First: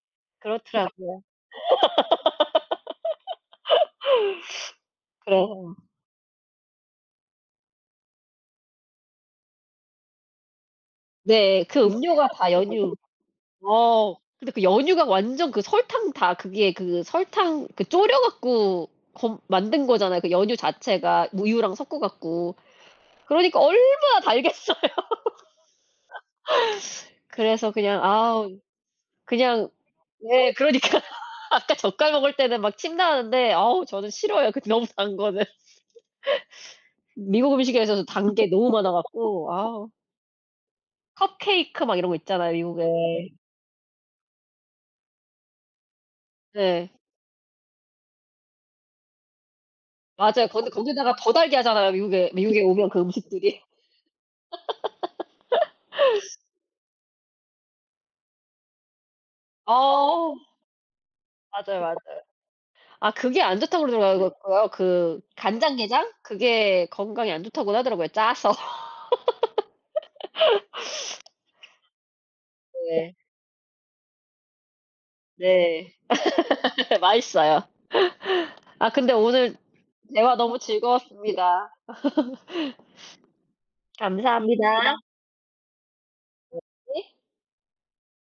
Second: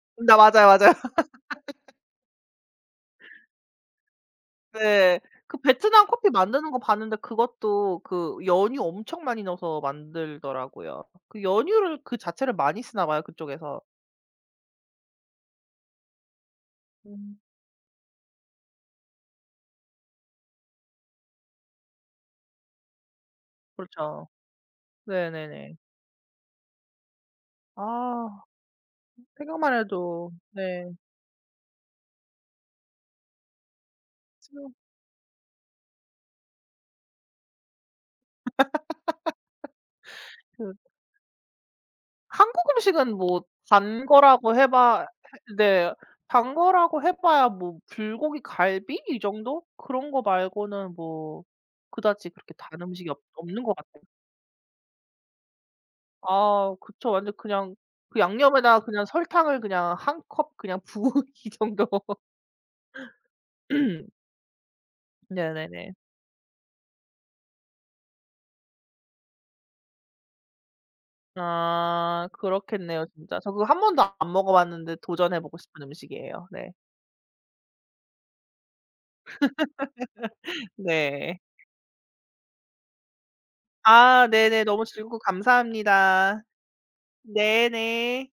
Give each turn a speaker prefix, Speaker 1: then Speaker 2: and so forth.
Speaker 1: 네 맞아요, 맞아요.
Speaker 2: 그렇더라고요.
Speaker 1: 네. 그
Speaker 2: 그래요.
Speaker 1: 베트남 커피 만드는 거 봤는데 그것도 그 연유 엄청 많이 넣어서 만들더라고요. 그
Speaker 2: 네. 그
Speaker 1: 연유를 그
Speaker 2: 음료가 다
Speaker 1: 자체를 많이
Speaker 2: 연유
Speaker 1: 쓰나 봐요, 그쪽에서.
Speaker 2: 어 근데 그 연유가 완전 그 설탕 다 그게 그
Speaker 1: 음.
Speaker 2: 설탕 그 졸여 갖고 검 만든 거잖아요, 그 연유 자체가 우유랑 섞어 갖고. 그러니까 얼마나
Speaker 1: 그렇죠.
Speaker 2: 달겠어요.
Speaker 1: 네 네 네.
Speaker 2: 그래서 그냥
Speaker 1: 아
Speaker 2: 아 그냥
Speaker 1: 생각만 해도
Speaker 2: 예
Speaker 1: 네.
Speaker 2: 그러니까요. 아까 젓갈 먹을 때는 막 침 나오는데 어 저는 싫어요, 그
Speaker 1: 그쵸.
Speaker 2: 너무 단 거는. 미국 음식에서는 단 게 너무 많아 갖고. 아.
Speaker 1: 그
Speaker 2: 컵케이크 막 이런 거 있잖아요,
Speaker 1: 한국
Speaker 2: 미국에.
Speaker 1: 음식은 뭐 단 거라고 해봐 네 단
Speaker 2: 네.
Speaker 1: 거라고 해봐야 뭐 불고기 갈비 이 정도 그런 거
Speaker 2: 맞아요. 근데
Speaker 1: 말고는
Speaker 2: 거기다가 더
Speaker 1: 뭐
Speaker 2: 달게 하잖아요,
Speaker 1: 그다지
Speaker 2: 미국에
Speaker 1: 그렇게
Speaker 2: 미국에
Speaker 1: 단
Speaker 2: 오면 그
Speaker 1: 음식이 없
Speaker 2: 음식들이.
Speaker 1: 없는 것 같아요. 아 그쵸. 완전 그냥 그 양념에다가 그냥 설탕을 그냥 1
Speaker 2: 어 음.
Speaker 1: 컵 그냥 부은 이
Speaker 2: 맞아요,
Speaker 1: 정도.
Speaker 2: 맞아요. 아 그게 안 좋다고 그러더라고요. 그
Speaker 1: 네네네.
Speaker 2: 간장게장? 그게 건강에 안 좋다고 하더라고요, 짜서.
Speaker 1: 아 그렇겠네요
Speaker 2: 네.
Speaker 1: 진짜. 저 그거 한번도 안 먹어봤는데 도전해보고 싶은
Speaker 2: 네.
Speaker 1: 음식이에요 네.
Speaker 2: 맛있어요. 아 근데 오늘 대화 너무
Speaker 1: 네.
Speaker 2: 즐거웠습니다.
Speaker 1: 아 네네. 너무
Speaker 2: 감사합니다.
Speaker 1: 즐거웠고 감사합니다.
Speaker 2: 네에.
Speaker 1: 네 네.